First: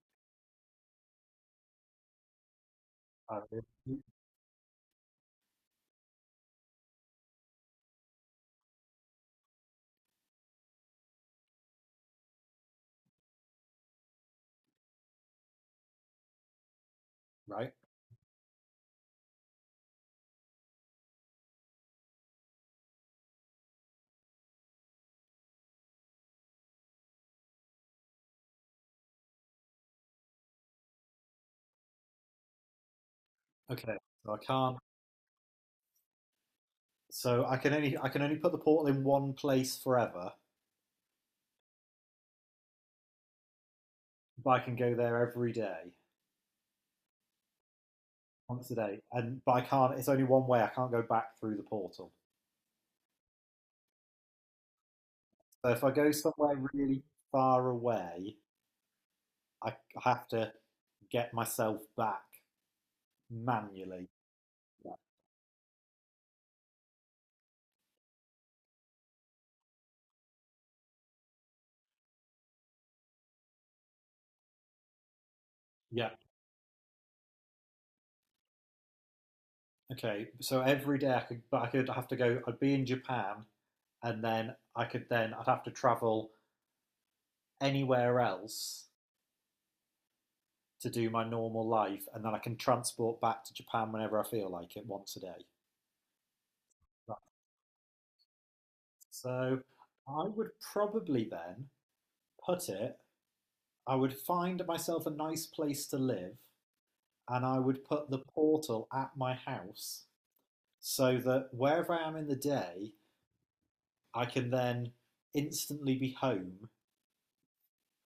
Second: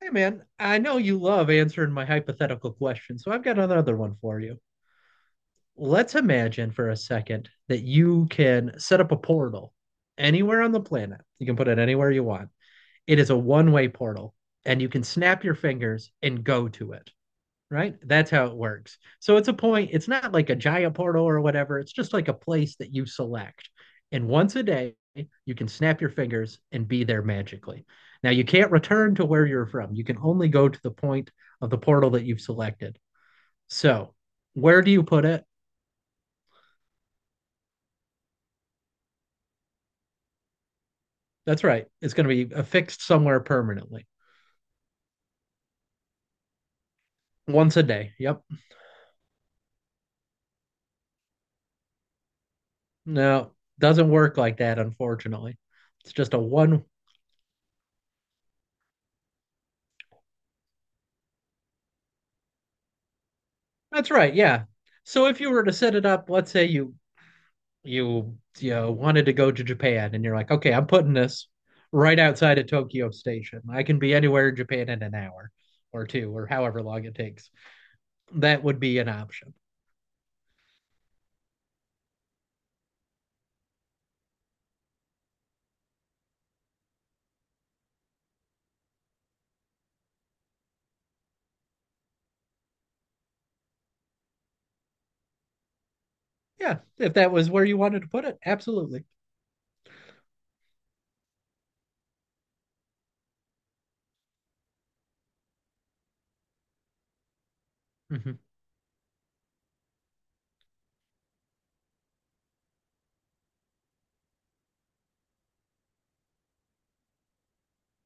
Hey man, I know you love answering my hypothetical questions, so Uh, I've got another one for you. Let's imagine for a second that you can set up a portal anywhere on the planet. You can put it anywhere you want. It is a one-way portal, and you can snap your fingers and go to it Right. right? That's how it works. So it's a point, it's not like a Jaya portal or whatever. It's just like a place that you select. And once a day, you can snap your fingers and be there magically. Now, you can't return to where you're from. You can only go to the point of the portal that you've selected. Okay. So, So I can't. where do you put it? So I can only put the portal in one place forever, That's right. It's going to be affixed somewhere permanently but I can go there every day, once a day. Yep. once a day, and but I can't. It's only one way. I can't go back through the portal. No, doesn't work like that, unfortunately. So if I go It's just a somewhere one. really far away, I I have to get myself back manually. That's right. Yeah. Yeah. So, if you were to set it up, let's say you wanted to go to Japan and you're like, okay, I'm putting this right outside of Tokyo Station. I can be anywhere in Japan in an hour or Yeah. two or however long it takes. That would be an option. Okay. So every day I could, but I could have to go. I'd be in Japan, and then I could then I'd have to travel anywhere else to do my normal life, and then I can transport back to Japan whenever I feel like it once a day. Yeah, if Right. that was where you wanted to put it, absolutely. So I would probably then put it, I would find myself a nice place to live, and I would put the hmm portal at my house so that wherever I am in the day, I can then instantly be home,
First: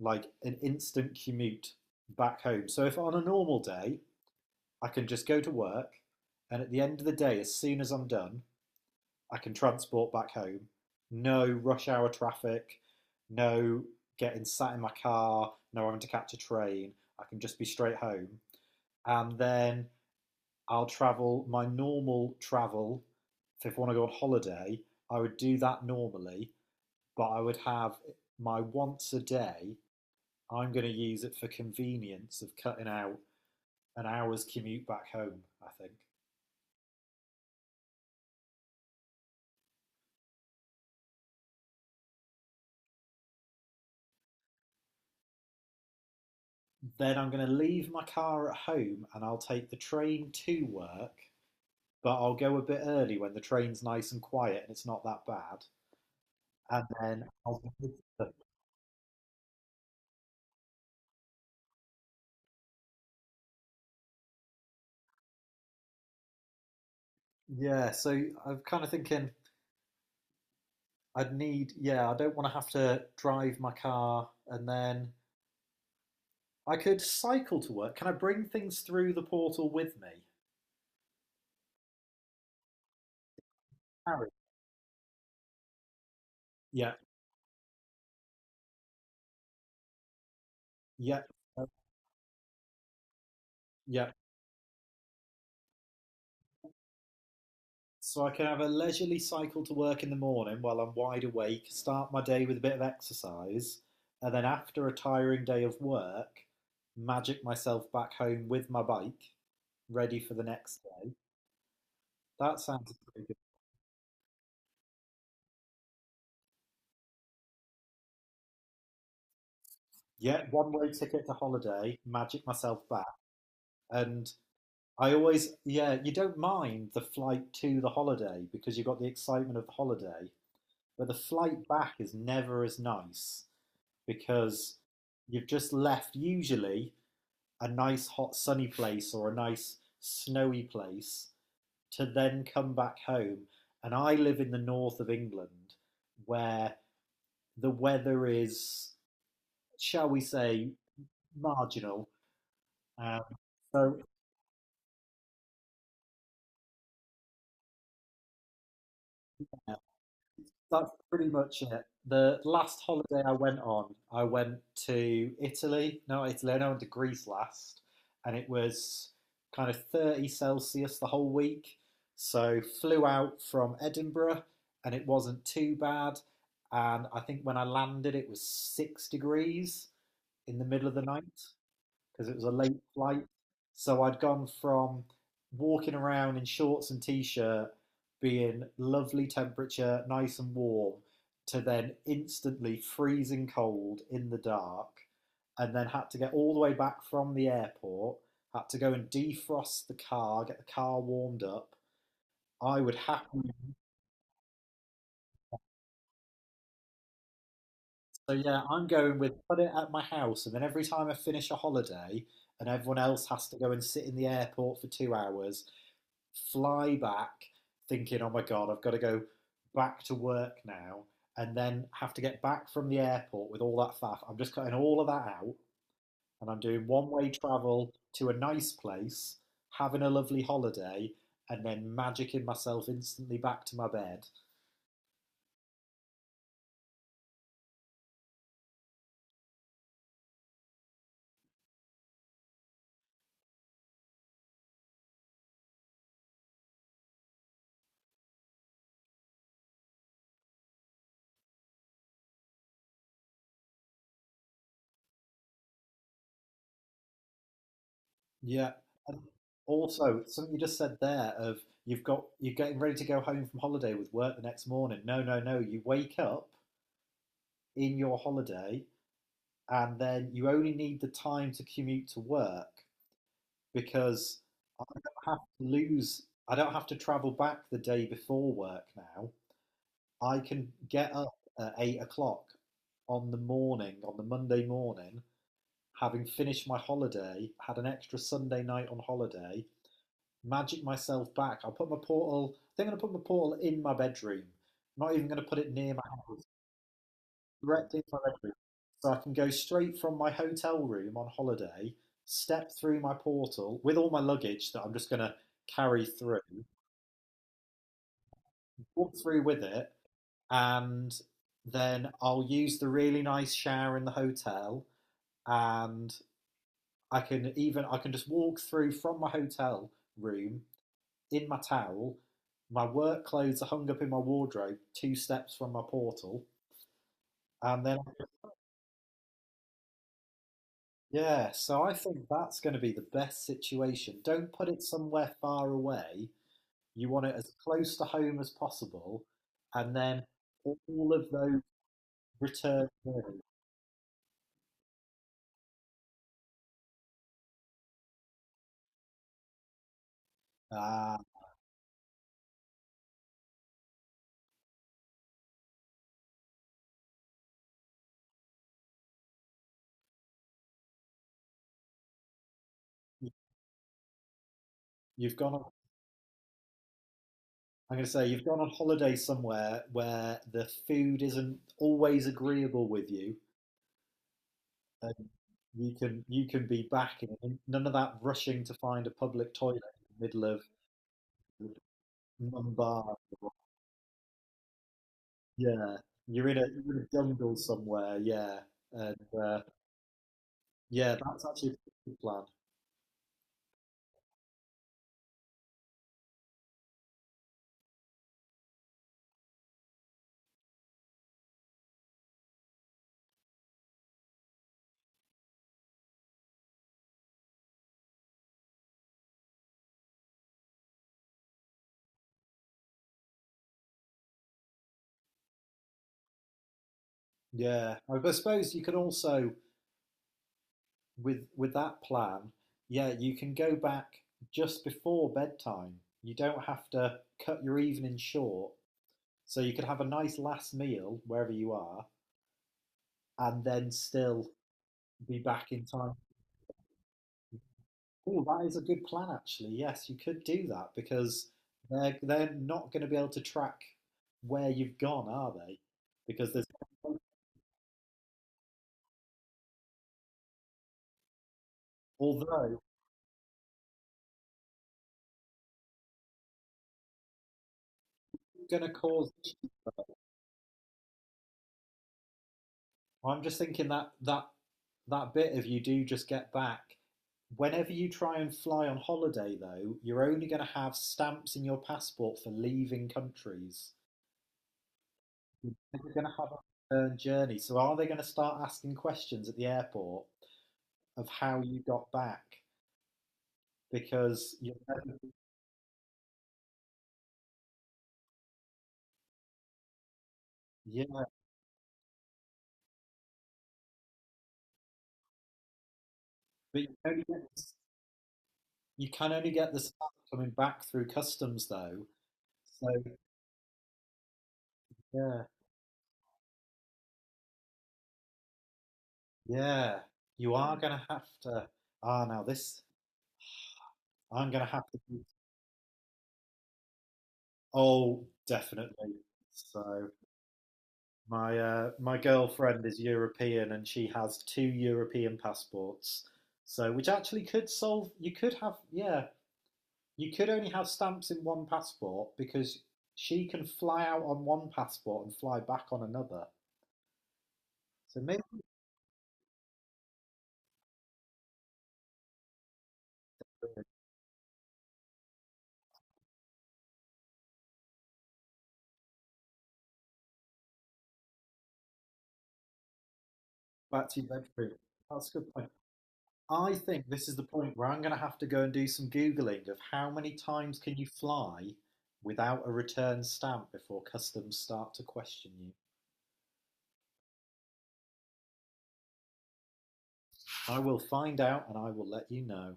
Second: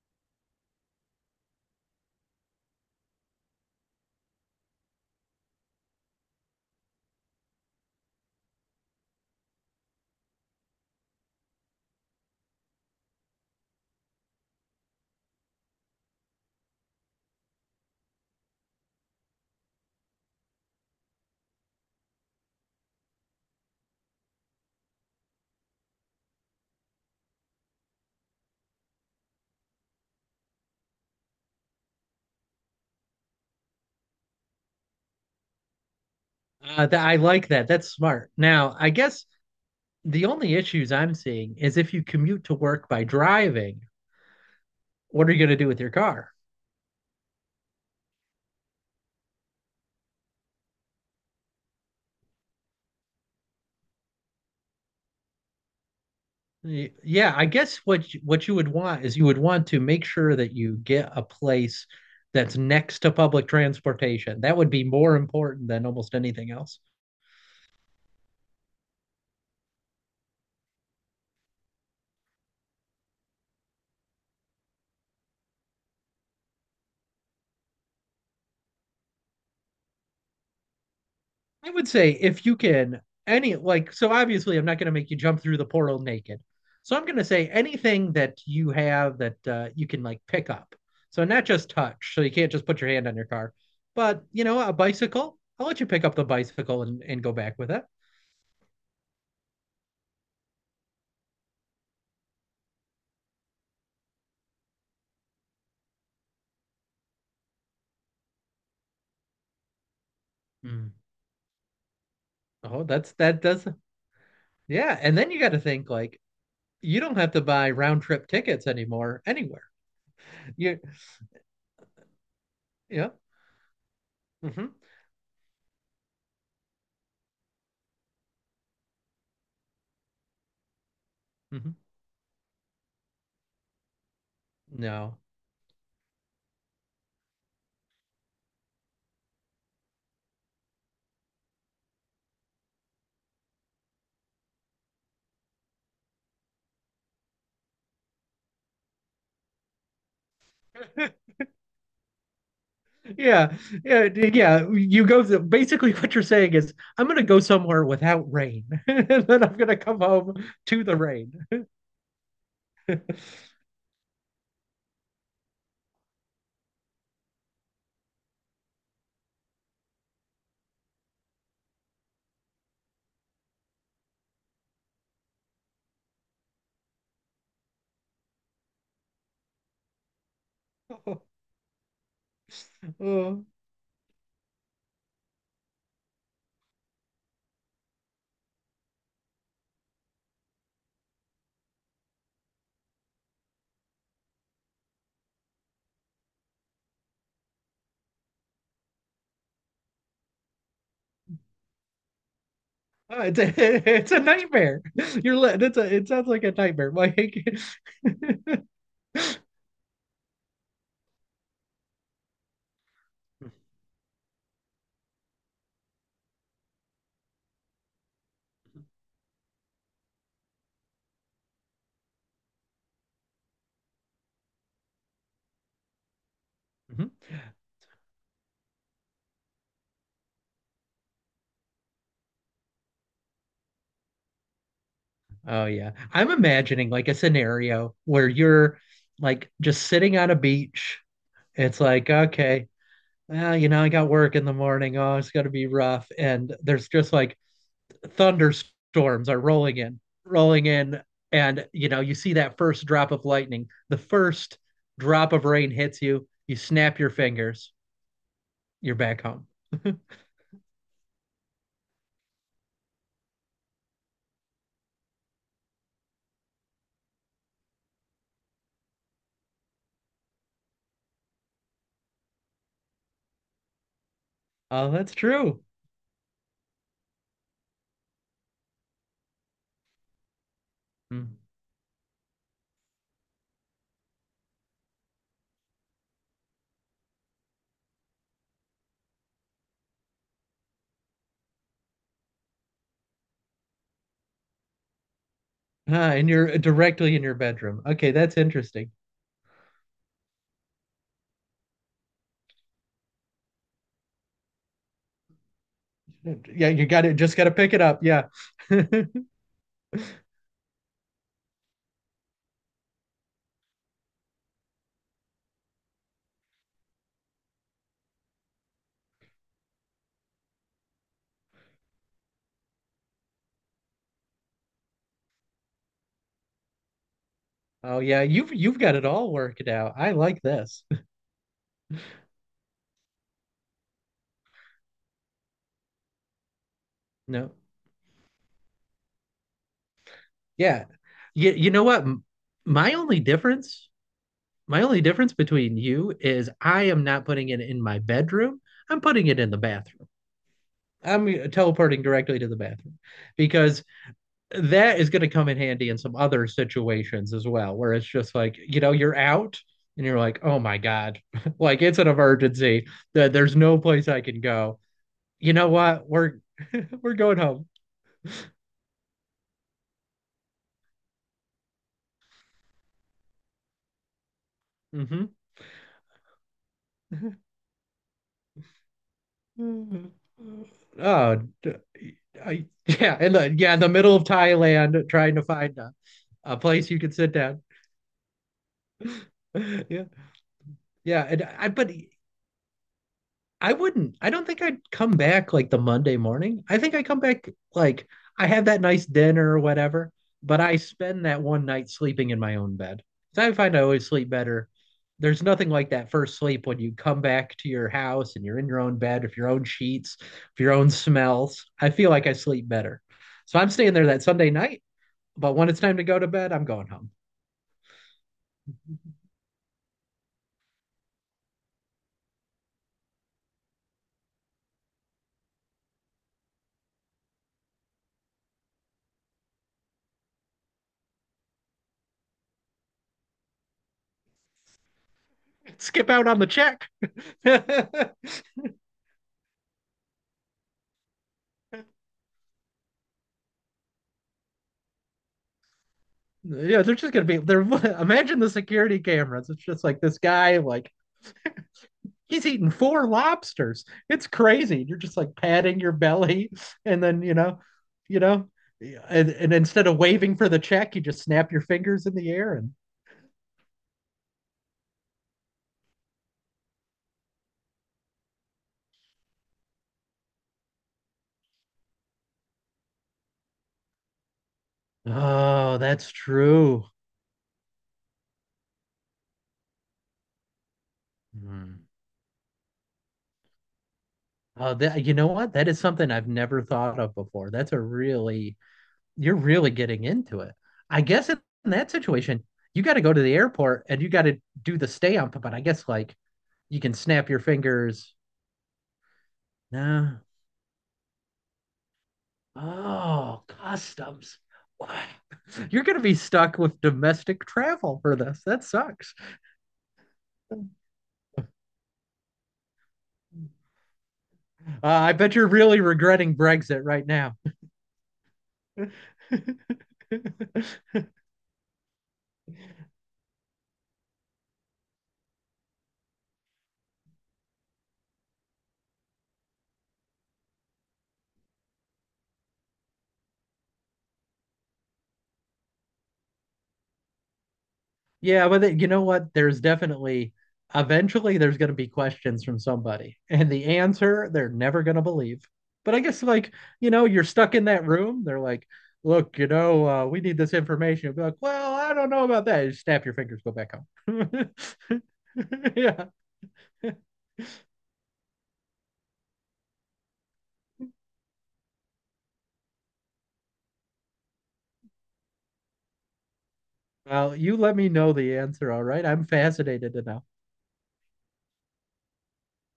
like an instant commute back home. So if on a normal day, I can just go to work, and at the end of the day, as soon as I'm done, I can transport back home. No rush hour traffic, no getting sat in my car, no having to catch a train. I can just be straight home. And then I'll travel my normal travel. So if I want to go on holiday, I would do that normally, but I would have my once a day. I'm going to use it for convenience of cutting out an hour's commute back home, I think. I like that. That's smart. Now, I guess the only issues I'm seeing is if you commute to work by driving, what are you going to do with your car? Then I'm going to leave my car at home and I'll take the train to work, but I'll go a bit early when the train's nice and quiet and it's not that bad. And then Yeah, I I'll guess what you would want is you would want to make sure that you get a place that's next to public transportation. That would be more important than almost anything else. Yeah, so I'm kind of thinking, I'd need yeah, I don't want to have to drive my car, and then I could cycle to work. Can I bring things through the portal with me? I would say if you can any like so Harry. obviously I'm not going to make you jump through the portal naked. Yeah, So I'm going to say anything that you have that you can like pick up. yeah, So not uh, just touch. So you can't just put your hand on your car, yeah. but you know a bicycle. I'll let you pick up the bicycle and go back with it. So I can have a leisurely cycle to work in the morning while I'm wide awake, start my day with a bit of exercise, and then after a tiring day of work, magic myself back home with my bike, ready for the next Hmm. day. That Oh, sounds that's pretty good. that does Yeah, and then you got to think like you don't have to buy round trip tickets anymore anywhere. Yeah, one You way ticket to holiday, magic myself back. yeah. And hmm yeah, you don't mind the flight to the holiday because you've got the excitement of the holiday, but the flight hmm back is never as nice because No. you've just left usually a nice hot sunny place or a nice snowy place to then come back home. And I live in the north of England where the weather is, shall we say, marginal. Um, Yeah. so Yeah, basically what you're saying is I'm going to go somewhere without rain and then I'm going yeah, to come home to that's the pretty rain. much it. The last holiday I went on, I went to Italy. No, not Italy. I went to Greece last, and it was kind of 30°C Celsius the whole week. So flew out from Edinburgh, and it wasn't too bad. And I think when I landed, it was 6 degrees in the middle of the Oh, night because it was a late flight. oh. So I'd gone from walking around in shorts and t shirt, being lovely temperature, nice and warm, to then instantly freezing cold in the dark, and then had to get all the way back from the airport, had to go and defrost the car, get the car warmed up. I would Oh, it's happily. a, it's a nightmare. It's a it sounds like a nightmare. Like So yeah, I'm going with put it at my house, and then every time I finish a holiday, and everyone else has to go and sit in the airport for 2 hours, fly back thinking, oh my God, I've got to go back to work now and then have to get back from the airport with all that faff. I'm just cutting all of that out and I'm doing one Mhm. way travel to a nice place, having a lovely holiday, and then magicking myself instantly back to my bed. Oh yeah. I'm imagining like a scenario where you're like just sitting on a beach. It's like, okay, well, you know, I got work in the morning. Oh, it's gonna be rough. And there's just like thunderstorms are rolling in, rolling in, and you know, you see that first drop of lightning. The first drop of rain hits you, you snap your fingers, Yeah. you're And back home. also, something you just said there of you've got, you're getting ready to go home from holiday with work the next morning. No, no, no. You wake up in your holiday, and then you only need the time to commute to work because Oh, that's true. I don't have to travel back the day before work now. I can get up Hmm. at 8 o'clock on the Monday morning, having finished my holiday, had an extra Sunday night on holiday, magic myself back. I think I'm going to put my portal in my bedroom. I'm not even going to put it near my Ah, and house, you're directly in your bedroom. directly Okay, from that's Edinburgh. interesting. So I can go straight from my hotel room on holiday, step through my portal with all my luggage that I'm just going to carry through, Yeah, you got it. Just got to pick it up. Yeah. walk through with it, and then I'll use the really nice shower in the hotel, and I can just walk through from my hotel room in my towel. My work clothes are hung up in my wardrobe, two steps from my portal, and then Oh yeah, you've got it all worked out. I like this. yeah, so I think that's going to be the best situation. Don't put it somewhere far away. You want it as No. close to home as possible, and then Yeah. all of those You know what? Return My only journeys. difference, my only difference between you is I am not putting it in my bedroom. I'm putting it in the bathroom. Ah, I'm teleporting directly to the bathroom because that is going to come in handy in some other situations as well, where it's just like, you know, you're out and you're like, oh my God, like it's an emergency that there's no place I can go. you've You gone on, know what? We're going home. I'm going to say you've gone on holiday somewhere where the food isn't always agreeable with you, and hmm you can be back, in none of that rushing to find a public toilet Mm. in the middle of Oh, d- Mumbai. Yeah, in the middle of Thailand, trying to find Yeah, you're a in a place you're you in a could sit jungle down. somewhere. Yeah, and uh, Yeah, yeah, yeah, and that's I actually a but good plan. I wouldn't. I don't think I'd come back like the Monday morning. I think I come back like I have that nice dinner or whatever, but I spend that one night sleeping in my own bed. So I find I always sleep better. There's nothing like that first sleep when you come back to your house and you're in your own bed with your own sheets, with your own smells. I feel like I sleep better. So I'm staying there that Sunday night, but when it's time to go to bed, I'm going home. Yeah, I suppose you can also, with that plan, yeah, you can go back just before bedtime. You don't have to cut your evening short, so you could have a nice last meal wherever you are, and then still be back in Skip time. out on the check. Oh, that is a good plan, actually. Yes, you could do that because they're not going to be able to track where you've gone, are they? Because there's, Yeah, they're just gonna be they're imagine the security cameras. It's just like this guy, like he's eating although four lobsters. It's crazy. You're just like patting your belly and then you know, it's going to and, cause. and instead of waving for the check, you just snap your fingers in the air and I'm just thinking that that bit, if you do just get back. Whenever you try and fly on holiday, though, you're only going to have stamps in your passport for leaving countries. oh, that's You're going to have true. a return journey. So are they going to start asking questions at the airport of how you Hmm. got back? Because you Oh, that you know what? That is something I've never thought of before. That's a really you're really getting into it. I Yeah, guess in that situation, you got to go to the airport and you got to do the stamp. But I guess like you but you can can only snap your get fingers. you can only get the stuff No. coming back through customs though. So Oh, customs. Wow. yeah, You're going to be stuck with domestic travel for this. That sucks. yeah, you Uh, are gonna have to. Ah, now this, I'm gonna have to I bet you're really regretting Brexit right now. Oh, definitely. So my girlfriend is European and she has two European passports. So which actually could solve. You could have, yeah. You could only have stamps in one passport because she can fly out on one passport and fly back on another. So maybe Yeah, you know what? There's definitely eventually there's going to be questions from somebody, and the answer they're never going to believe. But I guess like you know you're stuck in that room. They're like, look, you know, we need this information. You'll be like, well, I don't know about that. You snap your fingers, go back back to your home. bedroom. That's a good point. Yeah. I think this is the point where I'm going to have to go and do some googling of how many times can you fly without a return stamp before customs start to question you. Well, you let me know the answer, all right? I'm fascinated to know. I will find out and I will let you know.